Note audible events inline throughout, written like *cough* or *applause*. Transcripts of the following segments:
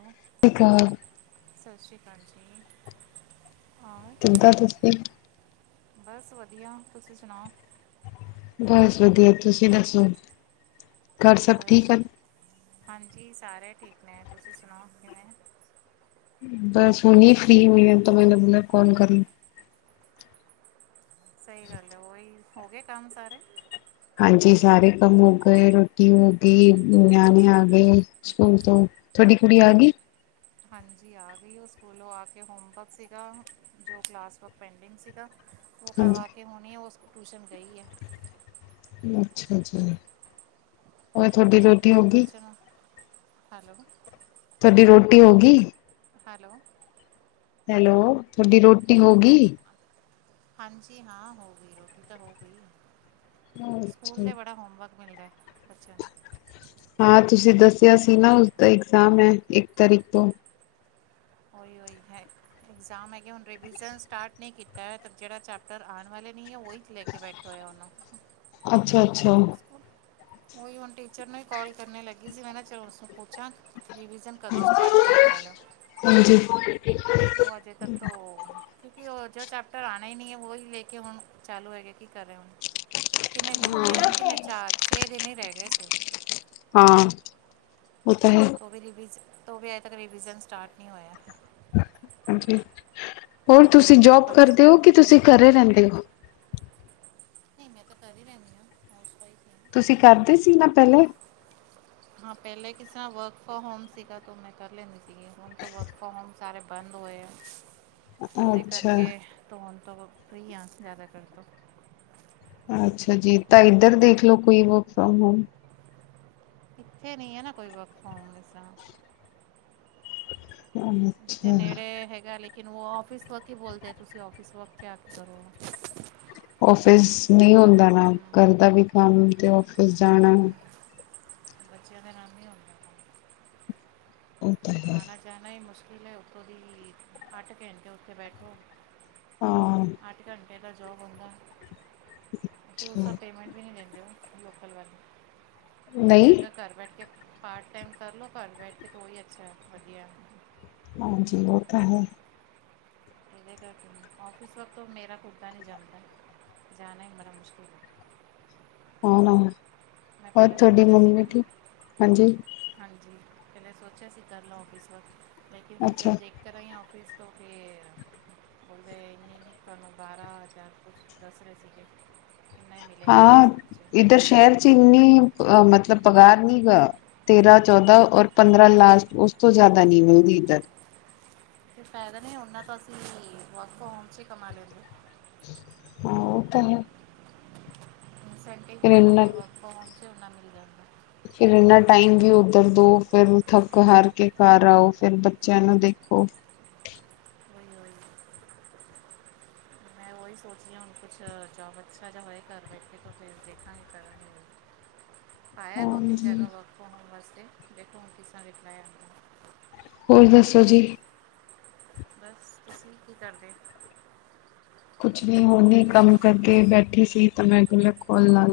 Hello, ਸ੍ਰੀ ਅਕਾਲ *unintelligible* ਚਿੰਤਾ ਕਿਸਦੀ? ਬਸ ਵਧੀਆ, ਤੁਸੀਂ ਸੁਣਾਓ? ਬਸ ਵਧੀਆ। ਤੁਸੀਂ ਦੱਸੋ, ਘਰ ਸਭ ਬਸ ਠੀਕ ਹਨ? ਹਾਂਜੀ, ਸਾਰੇ ਠੀਕ ਨੇ। ਤੁਸੀਂ ਸੁਣਾਓ, ਕਿਵੇਂ? ਬਸ ਹੁਨੀ ਫ੍ਰੀ ਹੋਈ ਆ ਤਾਂ ਮੈਂਨ ਅਪਣਾ ਕੌਨ ਕਰ ਲ ਸਹੀ ਗੱਲ ਐ। ਓਹੀ, ਹੋ ਗਏ ਕੰਮ ਸਾਰੇ? ਹਾਂਜੀ, ਸਾਰੇ ਕੰਮ ਹੋ ਗਏ, ਰੋਟੀ ਹੋ ਗੀ, ਨਿਆਣੇ ਆ ਗਏ ਸਕੂਲ ਤੋਂ। ਤੁਹਾਡੀ ਕੁੜੀ ਆ ਗੀ? ਹਾਂਜੀ, ਆ ਗਈ ਔ ਸਕੂਲੋਂ ਆ ਕੇ ਹੋਮਵਰਕ ਸੀਗਾ, ਜੋ ਕਲਾਸ ਵਰਕ ਪੈਂਡਿੰਗ ਸੀਗਾ। ਔ ਹਾਂਜੀ ਕਰਵਾ ਕੇ ਹੁਣੀ ਔ ਸ ਟੂਸ਼ਨ ਗਈ ਐ। ਅੱਛਾ ਜੀ, ਹੋਰ ਤੁਹਡੀ ਬ ਰੋਟੀ ਹੋ ਗੀ। ਬੱਚੇ ਨੂੰ ਹੈਲੋ। ਡੀ ਰੋਟੀ ਹੋ ਗੀ। ਹੈਲੋ। ਹੈਲੋ ਥੋਡੀ ਰੋਟੀ ਹੋ ਗੀ? ਹਾਂਜੀ ਹਾਂ ਹੋ ਗਈ ਰੋਟੀ, ਰੋਟੀ ਤਾਂ ਹੋ ਗਈ। ਅੱਛਾ। ਸਕੂਲ ਦੇ ਬੜਾ ਹੋਮਵਰਕ ਮਿਲਦੈ ਬਚਿਆ ਨੂੰ। ਹਾਂ, ਤੁਸੀਂ ਦੱਸਿਆ ਸੀ ਨਾ ਉਸਦਾ ਇਗਜ਼ਾਮ ਹੈ, ਇੱਕ ਤਰੀਕ ਤੋਂ। ਔਈਔ ਹੀ ਹੈਗ ਐਗਜਾਮ ਹੈਗੇ ਹੁਣ ਰਿਵੀਜਨ ਸਟਾਰਟ ਨੀ ਕੀਤੈ, ਜੇੜਾ ਚੈਪਟਰ ਆਣ ਵਾਲੇ ਨੀ ਔ ਓਹੀਕ ਲੈ ਕੇ ਬੈਠੇ ਹੋਏ ਆ ਔਨੂੰ। ਅੱਛਾ-ਅੱਛਾ ਔਹੀ ਹੁਣ ਟੀਚਰ ਨੂੰ ਈ ਕਾਲ ਕਰਨੇ ਲੱਗੀ ਸੀ, ਮੈਂ ਨਾ ਚਲੋ ਉਸਨੂੰ ਪੁਛਾਂ। ਰਿਵਿਜ਼ਨ ਕਦੋਂ ਸਟਾਰਟ ਕਰਨੇ ਵਾਲੇ ੳ? ਹਾਂਜੀ ਓਹ ਅਜੇ ਤੱਕ ਤੋਂ ਕਿਉਂਕਿ ੳ ਜੋ ਚੈਪਟਰ ਆਣਾ ਈ ਨੀ ਐ ਵੋਹੀ ਲੇ ਕੇ ਹੁਣ ਚਾਲੂ ਹੈਗੇ ਕੀ ਕਰ ਰੇ ਹੁਣ? ਕਿੰਨੇ ਗਿਣਕੇ ਹੁਣ ਕਿੰਨੇ ਚਾਰ ਛੇ ਦਿਨ ਹੀ ਰੈ ਗਏ ਸੀ। ਹਾਂ। ਉਹ ਤਾਂ ਹੈ। ਤੋਵੀ ਰਿਵੀਜ ਤੋ ਵੀ ਅਜੇ ਤੱਕ ਰਿਵੀਜਨ ਸਟਾਰਟ ਨੀ ਹੋਯਾ। ਹੋਰ ਤੁਸੀਂ ਜੋਬ ਬਚ ਕਰਦੇ ਹੋ? ਕਿ ਤੁਸੀਂ ਘਰੇ ਰੈੰਦੇ ਔ? ਨਹੀਂ ਮੈਂ ਤਾਂ ਘਰ ਹੀ ਰੈੰਦੀ ਆਂ, ਹਾਊਸ ਵਾਈਫ। ਹਾਂ ਤੁਸੀਂ ਕਰਦੇ ਸੀ ਨਾ ਪੈਲਾ ਹਾਂ, ਪੈਲੇ ਕਿਸ ਸਰਾ ਵਰਕ ਫਰੋਮ ਹੋਮ ਸੀਗਾ, ਤੋ ਮੈਂ ਕਰ ਲੈਂਦੀ ਸੀਗੀ ਹੋਣ ਤਾ ਵਰਕ ਫਰੋਮ ਹੋਮ ਸਾਰੇ ਬੰਦ ਹੋਏ ਆ ਅਤੇ ਉਹਦੇ ਅੱਛਾ ਕਰਕੇ ਧੋਣ ਫਰਿ ਆ ਜ਼ਿਆਦਾ ਕਰ ਤੋਂ। ਅੱਛਾ ਜੀਤਾਂ ਇੱਧਰ ਦੇਖਲਓ ਕੋਈ ਵਰਕ ਫਰੋਮ ਹੋਮ। ਇਿੱਥੇ ਨਹੀਂ ਹੈ ਨਾ ਕੋਈ ਵਰਕ ਫਰੋਮ ਐਸਾ ਹੋਮ। ਜਿੱਥੇ ਅੱਛਾ ਨੇੜੇ ਹੈਗਾ ਲਾਈਕ ਉਹ ਔਫਿਸ ਵਰਕ ਹੀ ਬੋਲਦੇ ਤੁਸੀਂ ਔਫਿਸ ਵਰਕ ਕਿਆ ਕਰੋ। ੳਫਿਸ ਨਹੀਂ ਲੋਕਲ ਹੁੰਦਾ ਨਾ ਹਮ, ਘਰਦਾ ਵੀ ਕੰਮ ਤੇ ਫਿਰ ਜਾਣਾ। ਬੱਚਿਆਂ ਦੇ ਨਾਲ ਹੀ ਹੌਦਾ ਕਮ ਉਹ ਤਾਂ ਹੈ ਆਉਣਾ ਜਾਣਾ ਹੀ ਮੁਸ਼ਕਿਲ ਹੈ। ਉੱਥੋਂ ਦੀ ਅੱਠ ਘੰਟੇ ਉੱਥੇ ਬੈਠੋ। ਹਾਂ ਅਠ ਘੰਟੇ ਦਾ ਜੋਬ ਹੁੰਦਾ। ਫੇਰ ਉਸਦਾ ਪੇਮੈਂਟ ਵੀ ਨਹੀ ਦਿੰਦੇ ਹੋ ਲੋਕਲ ਵਾਲੇ ਅਛਾ ਨਹੀਂ ਚੰਗਾ ਘਰ ਬੈਠ ਕੇ ਪਾਰਟ ਟਾਈਮ ਕਰ ਲੋ ਘਰ ਬੈਠ ਕੇ ਤੇ ੳਹੀ ਅੱਛਾ ਏ। ਵਧੀਆ। ਹਾਂਜੀ ਉਹ ਤਾਂ ਹੈ। ਇਹਦੇ ਕਰਕੇ ਔਫਿਸ ਵਕਤ ਮੇਰਾ ਕੁੱਤਾ ਨਹੀਂ *inaudible* ਜਾਂਦਾ। ਜਾਨਾ ਹੀ ਬੜਾ ਮੁਸ਼ਕਿਲ ਏ ਆਨ *inaudible* ਮੈਂ ਪਹਿਲਾਂ ਸੋਚਿਆ ਸੀਗਾ ਹਾਂਜੀ ਹਾਂਜੀ। ਪਹਿਲੇ ਸੋਚਿਆ ਸੀ ਕਰ ਲਾ ਔਫਿਸ ਵਰਕ ਲੇਕਨ ਫਿਰ ਅੱਛਾ ਜਦ ਦੇਖ ਕਰ ਆਈ ਹਾਂ ਔਫਿਸ *unintelligible* *inaudible* ਤੇ ਤੁਹਾਨੂੰ ਬਾਰਾਂ ਹਜ਼ਾਰ ਕੁਛ ਦੱਸ ਰਹੇ ਸੀਗੇ। ਇੰਨਾ ਹੀ ਮਿਲੇਗਾ ਹਾਂ ਆਫਿਸ ਵਿੱਚ ਇੱਧਰ ਸ਼ਹਿਰ ਚ ਇੰਨੀ ਅ ਮਤਲਬ ਪਗਾਰ ਨੀ ਗਾ। ਤੇਰਾਂ ਚੌਦਾਂ ਔਰ ਪੰਦਰਾਂ ਲਾਸਟ ਉਸ ਤੋਂ ਜਿਆਦਾ ਨੀ ਮਿਲਦ। *unintelligible* *inaudible* ਕੋਈ ਫਾਇਦਾ ਨਹੀਂ ਉਹਨਾਂ ਤਾਂ ਅਸੀਂ ਵਰਕ ਫਰੋਮ ਹੋਮ ਚ ਹੀ ਕਮਾ ਲੈਂਦੇ। ਹਾਂ ਉਹ ਤਾਂ ਹੈ। ਇਨਸੈਂਟਿਵ ਪਕੜ ਕੇ ਵਰਕ ਫਰੋਮਹੋਮ 'ਚ ਉਨਾ ਮਿਲ ਜਾਂਦਾ ਫਿਰ ਇਨਾ ਟਾਈਮ ਵੀ ਉੱਧਰ ਦੋ ਫਿਰ ਥੱਕ ਹਾਰ ਕੇ ਘਰ ਆਓ ਫਿਰ ਬੱਚਿਆਂ ਨੂੰ ਦੇਖ ਹੋ ਉਹੀ ਉਹੀ ਮੈਂ ਉਹੀ ਸੋਚਦੀ ਹਾਂ। ਹੁਣ ਕੁਛ ਜੋਬ ਅੱਛਾ ਜੇਹਾ ਹੋਏ। ਘਰ ਬੈਠੇ ਤਾਂ ਫਿਰ ਦੇਖਾਂਗੇ ਕਰਾਂਗੇ। *unintelligible* ਆਾਇਆ ਦੋ ਤਿੰਨ ਹਾਂਜੀ ਜਗ੍ਹਾ ਵਰਕ ਫਰੋਮ ਹੋਮ ਵਾਸਤੇ ਦੇਖੋ ਹੁਨ ਕਿਸ ਤਰਾਂ ਰਿਪਲਾਈ ਆਂਦਾ। ਹੋਰ ਦੱਸੋ ਜੀ। ਬਸ ਤੁਸੀਂ ਕੀ ਕਰਦੇ ਕੁਛ ਨੀ ਹੁਨ ਈ ਕੰਮ ਕਰਕੇ ਬੈਠੀ ਸੀ ਤਾਂ ਮੈਂ ਕਿਆ ਖੋਲ ਲਾ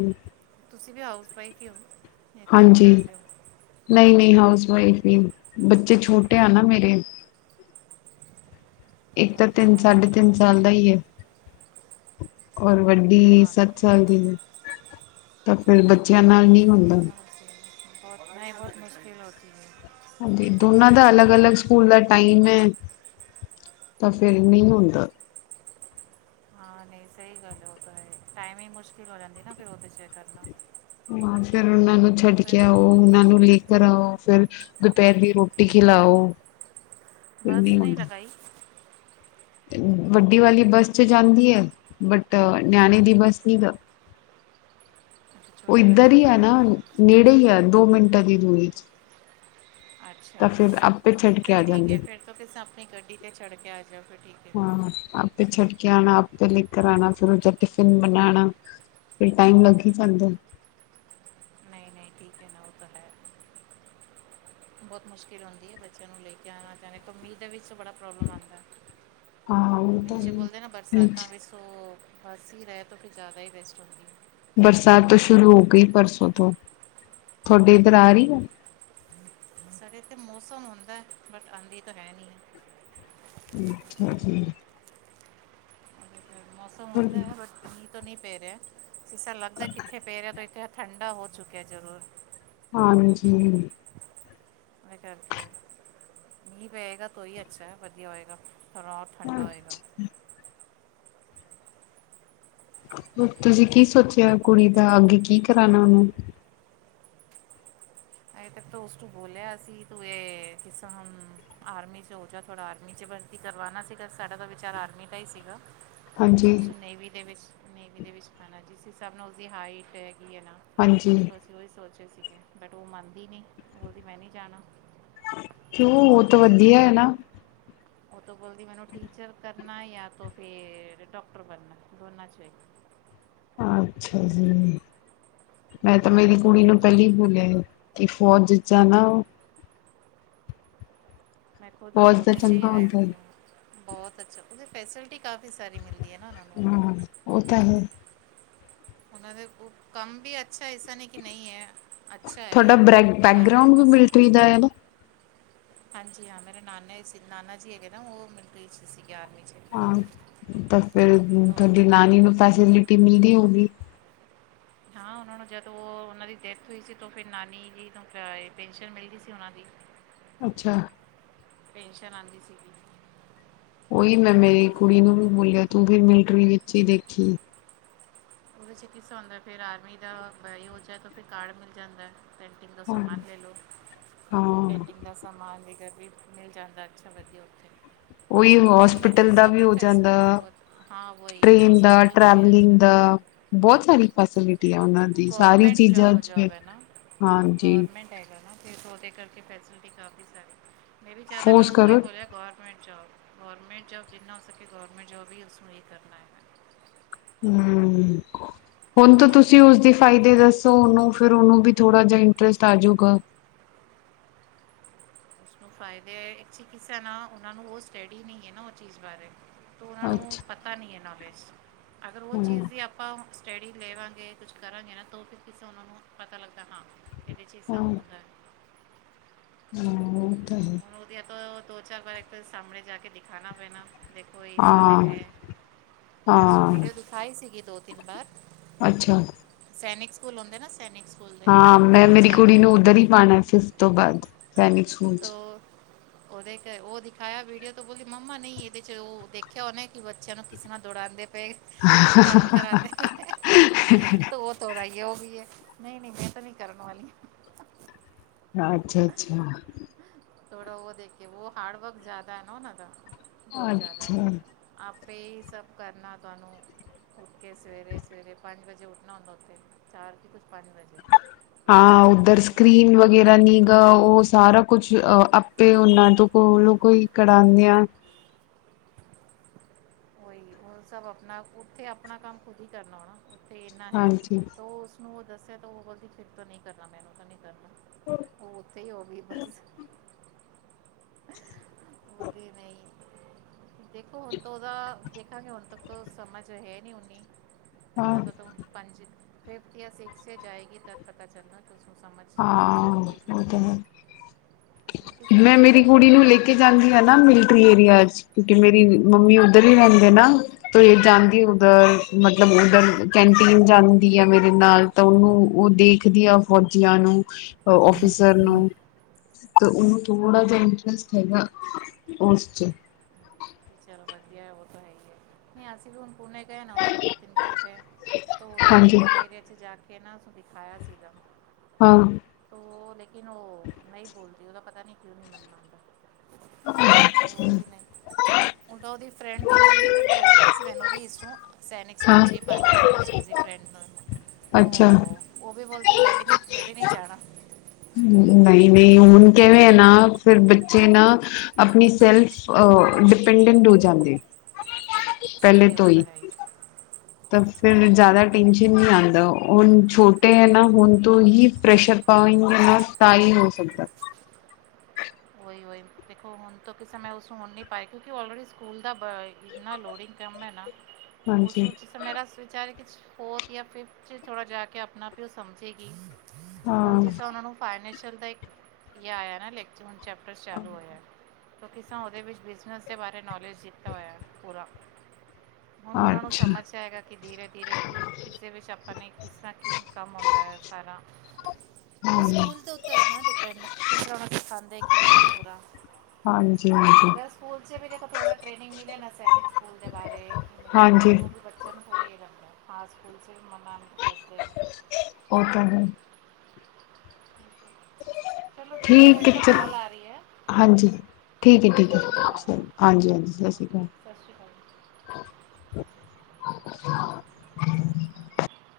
ਤੁਸੀਂ ਵੀ ਹਾਊਸ ਵਾਈਫ ਈ ਹੋ। ਇਹ ਕੰਮ ਹਾਂਜੀ। ਕਰਦੇ ਹੋ ਨਹੀਂ ਨਹੀਂ ਹਾੳਸ ਬੱਚੇ ਛੋਟੇ ਆ ਨਾ ਮੇਰੇ। ਇੱਕ ਤਾਂ ਤਿੰਨ ਆਪਣਾ ਸਾਢੇ ਤਿੰਨ ਸਾਲ ਦਾ ਈ ਏ ਓਰ ਕ ਵੱਡੀ ਹਾਂ ਸੱਤ ਸਾਲ ਦੀ ਤਾਂ ਫਿਰ ਬੱਚਿਆਂ ਨਾਲ ਨਹੀਂ ਹੁੰਦਾ। ਬਹੁਤ ਨਹੀਂ ਬਹੁਤ ਮੁਸ਼ਕਿਲ ਹੋਤੀ ਹੈ। ਹਾਂਜੀ। ਦੋਨਾਂ ਦਾ ਅਲੱਗ ਅਲੱਗ ਸਕੂਲ ਦਾ ਟਾਈਮ ਏ। ਤਾਂ ਫੇਿਰ ਨਹੀਂ ਹੋਂਦਾ ਹਾਂ ਨਹੀਂ ਸਹੀ ਗਲ ਏ ਉਹ ਤਾਂ ਟਾਈਮ ਈ ਮੁਸ਼ਕਿਲ ਹੋ ਜਾਂਦੀ ਨਾ ਫਿਰ ਉਹਦੇ ਚ ਕਰਨਾ। ਹਾ ਫੇਿਰ ਉਹਨਾਂ ਨੂੰ ਛੱਡ ਕੇ ਆੳ ਉਹ ਉਹਨਾਂ ਨੂੰ ਲਿ ਕਰਾਓ ਫੇਿਰ ਦੁਪਹਿਰ ਦੀ ਰੋਟੀ ਖਿਲਾਓ। ਫਿਰ ਬਸ ਨਹੀਂ ਹੁੰਦਾ। ਲਗਾਈ। ਵੱਡੀ ਵਾਲੀ ਬੱਸ ਚ ਜਾਂਦੀ ਏ। ਬਟ ਨਿਆਣੇ ਦੀ ਬੱਸ ਨੀ ਉਹ ਇੱਧਰ ਈ ਏ ਨਾ। ਨੇੜੇ ਹੀ ਹੈ ਦੋ ਮਿੰਟ ਦੀ ਦੂਰੀ ਚ' ਅੱਛਾ ਤਾਂ ਫਿਰ ਆਪੇ ਛੱਡ ਕੇ ਫਿਰ ਆ ਠੀਕ ਜਾਂਦੇ। ਏ ਫੇਿਰ ਤੁਸੀਂ ਕਿਸੇ ਆਪਣੀ ਗੱਡੀ ਤੇ ਚੜ੍ਹ ਕੇ ਆ ਜਾਓ ਫਿਰ ਠੀਕ। ਹਾਂ ਆਪੇ ਛਡਕੇ ਆਣਾ ਆਪੇ ਲੈ ਕਰ ਆਨਾ ਫਿਰ ਟਿਫਿਨ ਬਨਾਣਾ ਫਿਰ ਟਾਈਮ ਲੱਗੀ ਜਾਂਦਾ ਹੈ ਨਾ ਉਹ ਤਾਂ ਹੈ ਬਹੁਤ ਮੁਸ਼ਕਿਲ ਹੁੰਦੀ ਏ। ਬੱਚਿਆਂ ਨੂੰ ਲੈ ਕੇ ਆਨਾ ਜਿਵੇਂ ਮੀਹ ਦੇ ਵਿਚ ਬੜਾ ਪ੍ਰੋਬਲਮ ਆਂਦਾ ਹਾਂ ਉਹ ਦਾ ਤਾਂ ਬੱਚੇ ਬੋਲਦੇ ਨਾ ਹੈ ਬਰਸਾਤਾਂ ਵਿਚ ਸੋ ਬਸ ਹੀ ਰਹਿ ਤੋਂ ਫਿਰ ਜ਼ਿਆਦਾ ਹੀ ਬੈਸਟ ਹੁੰਦੀ ਏ- ਬਰਸਾਤ ਤੇ ਸ਼ੁਰੂ ਹੋ ਗਈ ਪਰਸੋਂ ਤੋ ਤੁਹਾਡੇ ਇੱਧਰ ਹੈ ਆ ਰਹੀ ਏ ਸਾਡੇ ਇਥੇ ਮੌਸਮ ਹੁੰਦਾ ਬਟ ਆਦੀ ਤਾ ਹੈ। ਨੀ। ਅਛਾ ਜੀ ਸਾਡੇ ਤੇ ਮੌਸਮ ਹੋਦਾ ਏ। ਬਸ ਠੀਕ ਕਿੱਥੇ ਮੀਂਹ ਪੈ ਰਿਹਾ ਇਸ ਤਰਾ ਲੱਗਦਾ ਕਿੱਥੇ ਪੈ ਰਿਹਾ ਤੇ ਇਥੇ ਠੰਡਾ ਹੋ ਚੁਕਿਆ ਜਰੂਰ ਹਾਂਜੀ। ਤਾ ਕਰਕੇ ਮੀਂਹ ਪਏਗਾ ਤੋ ਹੀ ਅੱਛਾ ਵਧੀਆ ਹੋਏਗਾ। ਰਾਤ ਠੰਡਾ ਹੋਏਗਾ ਤੁਸੀ ਕੀ ਸੋਚਿਆ ਕੁੜੀ ਦਾ ਅਗੇ ਕੀ ਕਰਾਨਾ ਉਹਨੂੰ ਅਤੇ ਬੋਲਿਆ ਸੀ ਤੂੰ ਇਹ ਕਿਸ ਏਹ ਆਰਮੀ ਚ' ਹੋ ਜਾ ਥੋੜਾ ਆਰਮੀ ਚ' ਕਰਵਾਨਣਾ ਸੀਗਾ ਸਾਡਾ ਤਾਂ ਵਿਚਾਰ ਆਰਮੀ ਦਾ ਹੀ ਸੀਗਾ ਹਾਂਜੀ ਉਸ ਨੇਵੀ ਦੇ ਵਿਚ ਨੇਵੀ ਦੇ ਵਿਚ ਪਾਣਾ ਸੀ ਜਿਸ ਹਿਸਾਬ ਨਾਲ ਉਸਦੀ ਹਾਈਟ ਨਾ ਹਾਂਜੀ ਅਸੀ ਉਹੀ ਸੋਚੇ ਸੀਗੇ ਬਟ ਉਹ ਮੰਨਦੀ ਨਹੀ ਬੋਲਦੀ ਮੈਂ ਨਹੀ ਜਾਣਾ ਉਹ ਉਹੋ ਤਾਂ ਵਧੀਆ ਹੈ। ਨਾ ਤੋ ਬੋਲਦੀ ਮੈਨੂੰ ਟੀਚਰ ਕਰ ਨਾ ਯ ਤੋਂ ਫਿਰ ਡਾਕਟਰ ਬਣਨਾ ਦੋਨਾ ਵਿਚੋ ਇਕ ਅੱਛਾ ਜੀ- ਮੈਂ ਤਾਂ ਵੀ ਉਹ ਮੇਰੀ ਕੁੜੀ ਨੂੰ ਪਹਿਲੀ ਹੀ ਬੋਲਿਆ ਕਿ ਫੋਜ ਜਾ ਨਾ ਮੈਂ ਖੁਦ ਫੌਜ ਦਾ ਉਹਦੇ ਚ' ਹੀ ਚੰਗਾ ਆਏ ਹੁੰਦਾ ਹੈ ਬਹੁਤ ਅੱਛਾ ਪਤਾ ਫੈ ਹਾਂ ਉਹ ਤਾਂ ਹੈ। ਉਹਨਾ ਦੇ ਕੰਮ ਵੀ ਅੱਛਾ ਐਸਾ ਨਹੀ ਕਿ ਨਹੀ ਹੈ। ਅਛਾ ਤੁਹਾਡਾ ਹੈਗਾ ਬੈਕ ਆਰਮੀ ਬੈਕਗਰਾਊਂਡ ਡੀ ਵੀ ਮਿਲਟਰੀ ਦਾ ਹੈ ਨਾ ਹਾਂਜੀ ਹਾਂ ਮੇਰੇ ਨਾਨਾ ਸੀ ਨਾਨਾ ਜੀ ਹੈਗੇ ਨਾ ਉਹ ਮਿਲਟਰੀ ਵਿੱਚ ਸੀਗੇ। ਆਰਮੀ 'ਚ ਹਾਂ ਤਾਂ ਫੇਰ ਤੋਂ ਤੁਹਾਡੀ ਨਾਨੀ ਨੂੰ ਪੈਸੇ ਮਿਲ ਤੇ ਮਿਲਦੀ ਹੋਏ ਗੀ। ਹਾਂ ਉਹਨਾਂ ਨੂੰ ਜਦੋਂ ਉਹ ਉਹਨਾਂ ਦੀ ਡੈਥ ਹੋਈ ਸੀ ਤਾਂ ਫਿਰ ਨਾਨੀ ਜੀ ਨੂ ਪੈਨਸ਼ਨ ਮਿਲਦੀ ਸੀ ਉਹਨਾ ਦੀ ਅੱਛਾ ਪੈਨਸ਼ਨ ਆਂਦੀ ਸੀ ਉਹੀ ਮੈਂ ਮੇਰੀ ਕੁੜੀ ਨੂੰ ਵੀ ਬੋਲਿਆ ਤੂੰ ਫਿਰ ਮਿਲਟਰੀ ਵਿਚ ਹੀ ਦੇਖੀ ਉਹਦੇ ਚ' ਕਿਸੇ ਹੁੰਦਾ ਫਿਰ ਆਰਮੀ ਦਾ ਫਿਰ ਕਾਰਡ ਮਿਲ ਜਾਂਦਾ ਪੇਂਟਿੰਗ ਦਾ ਸਮਾਨ ਲੈ ਲਓ ਹਾਂ ਪੇਂਟਿੰਗ ਦਾ ਸਮਾਨ ਵੀ ਘਰ ਵੀਚ ਮਿਲ ਜਾਂਦਾ ਅੱਛਾ ਵਧੀਆ ਉਥੋ ਉਹੀ ਨਹੀ ਉਹਨਾ ਦੀ ਹੋਸਪਿਟਲ ਦਾ ਉਸਰਾ ਵੀ ਹੋ ਜਾਂਦਾ ਫੈਸਿਲੀਟੀ ਬਹੁਤ ਹਾਂ ਵਹੀ ਹੋ ਹੋਸਪਿਟਲ ਦਾ ਵੀ ਅੱਛਾ ਹਾ- ਬਹੁਤ ਸਾਰੀ ਫੈਸਿਲਿਟੀ ਆ ਉਹਨਾਂ ਦੀ ਸਾਰੀ ਚੀਜਾ ਚ ਫ ਹਾਂਜੀ ਹੈ ਨਾ ਫਿਰ ਉਹਦੇ ਕਰਕੇ ਫੈਸਿਲਿਟੀ ਕਾਫੀ ਸਾਰੀ ਮੈਂ ਵੀ ਜ਼ਿਆਦਾਤਰ ਫੋਰਸ ਉਹਨੂੰ ਉਹੀ ਕਰੋ ਬੋਲਿਆ ਗੌਰਮੈਂਟ ਜੌਬ। ਗੌਰਮੈਂਟ ਜ ਜੋਬ ਜਿਨਾ ਹੋ ਸਕੇ ਗੌਰਮੈਂਟ ਜੋਬ ਹੀ ਉਸਨੂੰ ਹੀ ਕਰਨਾ ਹੈ। ਹੂੰ ਹੁਣ ਤਾਂ ਅੱਗੇ ਤੁਸੀ ਉਸਦੇ ਫਾਇਦੇ ਦਸੋ ਉਹਨੂੰ ਫਿਰ ਉਹਨੂੰ ਵੀ ਥੋੜਾ ਜਿਹਾ ਇੰਟਰਸਟ ਆਜੂਗਾ ਉਸਨੂੰ ਫਾਇਦੇ ਕਿਸ ਨਾ ਉਹ ਨੂੰ ਉਹ ਸਟਡੀ ਨਹੀ ਹੈ। ਨਾ ਉਹ ਚੀਜ਼ ਬਾਰੇ ਤ ਉਹਨਾਂ ਨੂੰ ਅੱਛਾ ਪਤਾ ਨੀ ਨੌਲੇਜ ਅਗਰ ਉਹ ਹਾਂ ਚੀਜ਼ ਵੀ ਆਪਾ ਸਟੈਡੀ ਲਵਾਗੇ ਕੁਛ ਕਰਾਗੇ ਨਾ ਤਾਂ ਫਿਰ ਕਿਸੇ ਉਹਨਾ ਨੂੰ ਪਤਾ ਲੱਗਦਾ ਤਾਂ ਹਾਂ ਇਹਦੇ ਵਿਚ ਹਾਂ ਸਬ ਹੂੰਦਾ ਹੈ। ਹਾਂ- ਤਾਂ ਹੈ ਹੁਣ ਉਹਦੀਆਂ ਤੋਂ ਦੋ ਚਾਰ ਵਾਰ ਇਕ ਸਾਹਮਣੇ ਜਾ ਕੇ ਦਿਖਾਣਾ ਪੈਣਾ ਦੇਖੋ ਇਸਸਾ ਤਾਂ ਹਾਂ ਹੈ ਮੈਂ ਉਸਨੂੰ ਹਾਂ ਵੀਡੀਓ ਦਿਖਾਈ ਸੀਗੀ ਦੋ ਤਿੰਨ ਵਾਰ ਅੱਛਾ ਸੈਨਿਕ ਸਕੂਲ ਹੁੰਦੇ ਨਾ- ਸੈਨਿਕ ਸਕੂਲ ਦੇ ਹਾਂ ਮੈਂ ਮੇਰੀ ਬੱਚਿਆਂ ਦੀ ਕੁੜੀ ਨੂੰ ਉੱਧਰ ਹੀ ਪਾਣਾ ਫਿਫਥ ਤੋਂ ਬਾਅਦ ਸੈਨਿਕ ਸਕੂਲ ਤੋ ਚ *inaudible* ਉਹਦੇ ਇਕ ਉਹ ਦਿਖਾਇਆ ਵੀਡੀਓ ਤੋਂ ਬੋਲੀ ਮੰਮਾ ਨਹੀਂ ਇਹਦੇ 'ਚ ਉਹ ਦੇਖਿਆ ਉਹਨੇ ਕਿ ਬੱਚਿਆਂ ਨੂੰ ਕਿਸ ਤਰ੍ਹਾਂ ਦੌੜਾਉਂਦੇ ਰੂ ਕੰਮ ਕਰਾਦੇ ਪਏ ਤੋ ਉਹ ਥੋੜਾ ਹੋ ਗਈ ਹੈ। ਨਹੀਂ ਨਹੀਂ ਮੈਂ ਤਾਂ ਨੀ ਕਰਨ ਵਾਲੀ ਹ- ਹਾ ਅੱਛਾ-ਅੱਛਾ! ਥੋੜਾ ਉਹ ਦੇਖੀ ਉਹ ਹਾਰਡ ਵਰਕ ਜ਼ਿਆਦਾ ਹੈ ਨਾ ਉਹਨਾ ਦਾ। ਅੱਛਾ, ਪੇ ਸਭ ਕਰਨਾ ਤੁਹਾਨੂੰ ਉੱਠ ਕੇ ਸਵੇਰੇ- ਸਵੇਰੇ ਪੰਜ ਵਜੇ ਜੇ ਉਠਣਾ ਹੁਣ ਉਥੇ ਚਾਰ ਕੀ ਕੁਛ ਪੰਜ ਵਜੇ ਹਾਂ ਉਹਨਾਂ ਦਾ ਉੱਧਰ ਟਾਈਮਿੰਗ ਸਕ੍ਰਰੀਨ ਹੁੰਦਾ ਵਗੈਰਾ ਨੀਗਾ ਉਹ ਸਾਰਾ ਕੁਛ ਅ ਆਪੇ ਉਹਨਾਂ ਤੋਂ ਕੋਲੋ ਕੋਈ ਕਰਾਨੇ ਆ। ਉਹੀ ਹੋਰ ਸਭ ਆਪਣਾ ਉੱਥੇ ਆਪਣਾ ਕੰਮ ਖੁਦ ਹੀ ਕਰਨਾ ਹੋਣਾ। ਉੱਥੇ ਇੰਨਾ ਹੈ ਹਾਂਜੀ ਤੋ ਉਸਨੂੰ ਉਹ ਦੱਸਿਆ ਤੋ ਉਹ ਫਿਰ ਤੋ ਨਹੀਂ ਕਰਨਾ ਮੈਨੂੰ ਤਾਂ ਨਹੀਂ ਉਹ ਉਥੇ ਹੀ ਹੋ ਗਈ ਬਸ। ਬੋਲੀ ਨਹੀਂ। ਦੇਖੋ ਹੁਣ ਤਾਂ ਉਹਦਾ ਦੇਖਾਂਗੇ ਹੁਣ ਤੱਕ ਤੋ ਸਮਝ ਹੈ ਨੀ ਉਨੀ। ਹਾਂ ਜਦੋਂ ਤੋ ਹੁਣ ਪੰਜ ਫਿਫਥ ਯਾ ਸਿਕਸ ਜਾਏਗੀ ਤਦ ਪਤਾ ਚੱਲਣਾ। ਕਿ ਉਸਨੂੰ ਸਮਝ ਹਾਂ ਕੀ ਹੈ ਕੀ ਉਹ ਤਾਂ ਨਹੀਂ ਹੈ, ਕਿਉਂਕਿ ਸਰ ਮੈਂ ਛੋਟੇ ਮੇਰੀ ਉਹਨਾਂ ਕੁੜੀ ਨੂੰ ਹੁਣ ਲੈਕੇ ਪਤਾ ਹੀ ਜਾਂਦੀ ਹੈ ਨਾ ਨਹੀਂ ਮਿਲਟਰੀ ਏਰੀਆ ਚ, ਕਿਉਂਕਿ ਮੇਰੀ ਮੰਮੀ ਉੱਧਰ ਹੀ ਰਹਿੰਦੇ ਨਾ। ਇਹ ਜਾਂਦੀ ਹਾਂਜੀ ਉਧਰ ਹਾਂਜੀ। ਮਤਲਬ ਉਧਰ ਕੈਂਨਟੀਨ ਜਾਂਦੀ ਆ ਮੇਰੇ ਨਾਲ ਤਾਂ ਉਹਨੂੰ ਉਹ ਦੇਖਦੀ ਆ ਫੌਜੀਆਂ ਨੂੰ। ਔਫਿਸਰ ਨੂੰ ਤੇ ਉਹਨੂੰ ਥੋੜਾ ਜਿਹਾ ਇੰਟਰਸਟ ਹੈਗਾ ਉਸ ਚ। ਚੱਲ ਵਧੀਆ ਉਹ ਤਾਂ ਹੈ ਹੀ ਐ, ਨਹੀਂ ਅਸੀਂ ਵੀ ਹੁਣ ਪੁਣੇੇ ਗਏ ਨਾ ਉਸਨੂੰ ਦੋ ਤਿੰਨ ਵਾਰ ਉਥੇ ਤਾਂ ਉੱਧਰ ਹਾਂਜੀ ਮਿਲਟਰੀ ਏਰੀਆ ਚ ਜਾ ਕੇ ਨਾ ਉਸਨੂੰ ਦਿਖਾਇਆ ਸੀਗਾ। ਹਾਂ, ਤੋ ਉਹ ਲੇਕਿਨ ਉਹ ਨਹੀਂ ਬੋਲਦੀ ਉਹਦਾ ਪਤਾ ਨਹੀਂ ਕਿਉਂ ਨੀ ਮਨ ਮੰਨਦਾ। ਹੋਰ ਕਿ ਨਹੀਂ ਉਲਟਾ ਉਹਦੀ ਫਰੈਂਡ ਦੀ ਮੰਮੀ ਵੀ ਬੋਲਦੀ ਪਈ ਸੀ ਮੈਨੂੰ ਵੀ ਇਸ ਨੂੰ ਸੈਨਿਕ ਸਕੂਲ ਹਾਂ ਚ ਹੀ ਪਾਣਾ ਐਡਮਿਸ਼ਨ ਉਹਦੀ ਫਰੈਂਡ ਕੋਲ। ਅੱਛਾ, ਵੀ ਬੋਲਦੀ ਮੈਂ ਵੀ ਨਹੀਂ ਮੈਂ ਵੀ ਨਹੀਂ ਜਾਣਾ। ਹੂੰ, ਨਹੀਂ- ਨਹੀਂ ਹੁਣ ਕਿਵੇਂ ਹੈ ਨਾ ਫਿਰ ਬੱਚੇ ਨਾ ਆਪਣੀ ਸੈਲਫ ਅ ਡਿਪੈਂਡ ਡ ਹੋ ਜਾਂਦੇ ਐ। ਸਹੀ ਹੋ ਤਾਂ ਹੈ ਹੀ ਤਾਂ ਫਿਰ ਜ਼ਿਆਦਾ ਟੈਂਸ਼ਨ ਨਹੀਂ ਆਉਂਦਾ ਹੁਣ ਛੋਟੇ ਹੈ ਨਾ ਹੁਣ ਤੋਂ ਹੀ ਪ੍ਰੈਸ਼ਰ ਪਾ ਸਤਾਈ ਹੋ ਸਕਦਾ ਉਹੀ -ਉਹੀ ਦੇਖੋ ਹੁਣ ਤੋ ਕਿਸੇਂ ਉਸਨੂੰ ਹੁਣ ਨ ਪਾਈ ਕਿਉਂਕਿ ਔਲਰੇਡੀ ਸਕੂਲ ਬ ਇੰਨਾ ਲੋਡਿੰਗ ਕੰਮ ਹੈ ਨਾ ਉਸ ਹਾਂਜੀ ਵਿਚ ਸਮੇਂ ਵਿਚ ਵਿਚਾਰੇ ਫੋਰਥ ਜਾ ਫਿਫਥ ਚ ਥੋੜਾ ਜਾ ਕੇ ਆਪਣਾ ਆਪ ਹੀ ਉਹ ਸਮਝੇਗੀ। ਹੁਣ ਹਾਂ ਜਿਸ ਤਰਾ ਉਹਨਾ ਨੂੰ ਫਾਈਨੈਂਸ਼ਲ ਦਾ ਇਕ ਆਇਆ ਨਾ ਲੈਕਚਰ ਚੈਪਟਰ ਚਾਲੂ ਹੋਇਆ। ਕਿ ਕਿਸ ਤਰ੍ਹਾਂ ਉਹਦੇ ਵਿੱਚ ਬਿਜ਼ਨਸ ਦੇ ਬਾਰੇ ਨੌਲੇਜ ਦਿੱਤਾ ਹੋਇਆ ਪੂਰਾ। ਹੁਣ ਉਹਨਾਂ ਨੂੰ ਅੱਛਾ ਸਮਝ ਜਾਏਗਾ ਕਿ ਧੀਰੇ -ਧੀਰੇ ਕੀ ਕਿਸਦੇ ਵਿੱਚ ਆਪਾਂ ਨੇ ਕਿਸ ਤਰ੍ਹਾਂ ਕੀ ਕੰਮ ਹੁੰਦਾ ਹੈ। ਉਹ ਹਾਂ ਸਕੂਲ ਦੇ ਉੱਤੇ ਨਾ ਡਿਪੈਂਡ ਕਿਸ ਤਰ੍ਹਾਂ ਉਹ ਸਿਖਾਂਦੇ ਠੀਕ ਹੈ ਪੁਰਾ ਹਾਂਜੀ ਹਾਂਜੀ ਅਗਰ ਸਕੂਲ ਚ ਵੀ ਦੇਖੋ ਥੋੜਾ ਟ੍ਰੇਨਿੰਗ ਮਿਲੇ ਨਾ ਸੈਨਿਕ ਸਕੂਲ ਦੇ ਬਾਰੇ ਕਿ ਮਿਲਟਰੀ ਬਾਰੇ ਹਾਂਜੀ ਉਹ ਵੀ ਬੱਚਿਆਂ ਨੂੰ ਥੋੜ੍ਹਾ ਜਿਹਾ ਲੱਗਦਾ ਹਾਂ ਸਕੂਲ ਚ ਫਿਰ ਮੰਮਾ ਉਹਨਾਂ ਨੂੰ ਦੱਸਦੇ ਨੇ। ਉਹ ਤਾਂ ਹੈ ਚਲੋ ਠੀਕ ਹੈ ਮੈਨੂੰ ਇਕ ਨਾ ਕਾਲ ਆ ਰਹੀ ਹੈ। ਹਾਂਜੀ ਠੀਕ ਹੈ ਮੈਂ ਠੀਕ ਹੈ, ਕਰਨੀ ਕੰਮ ਹਾਂਜੀ -ਹਾਂਜੀ ਸਸ ਰੀ ਓਕੇ ਕਾਲ। ਸਤਿ ਸ਼੍ਰੀ ਅਕਾਲ *unintelligible*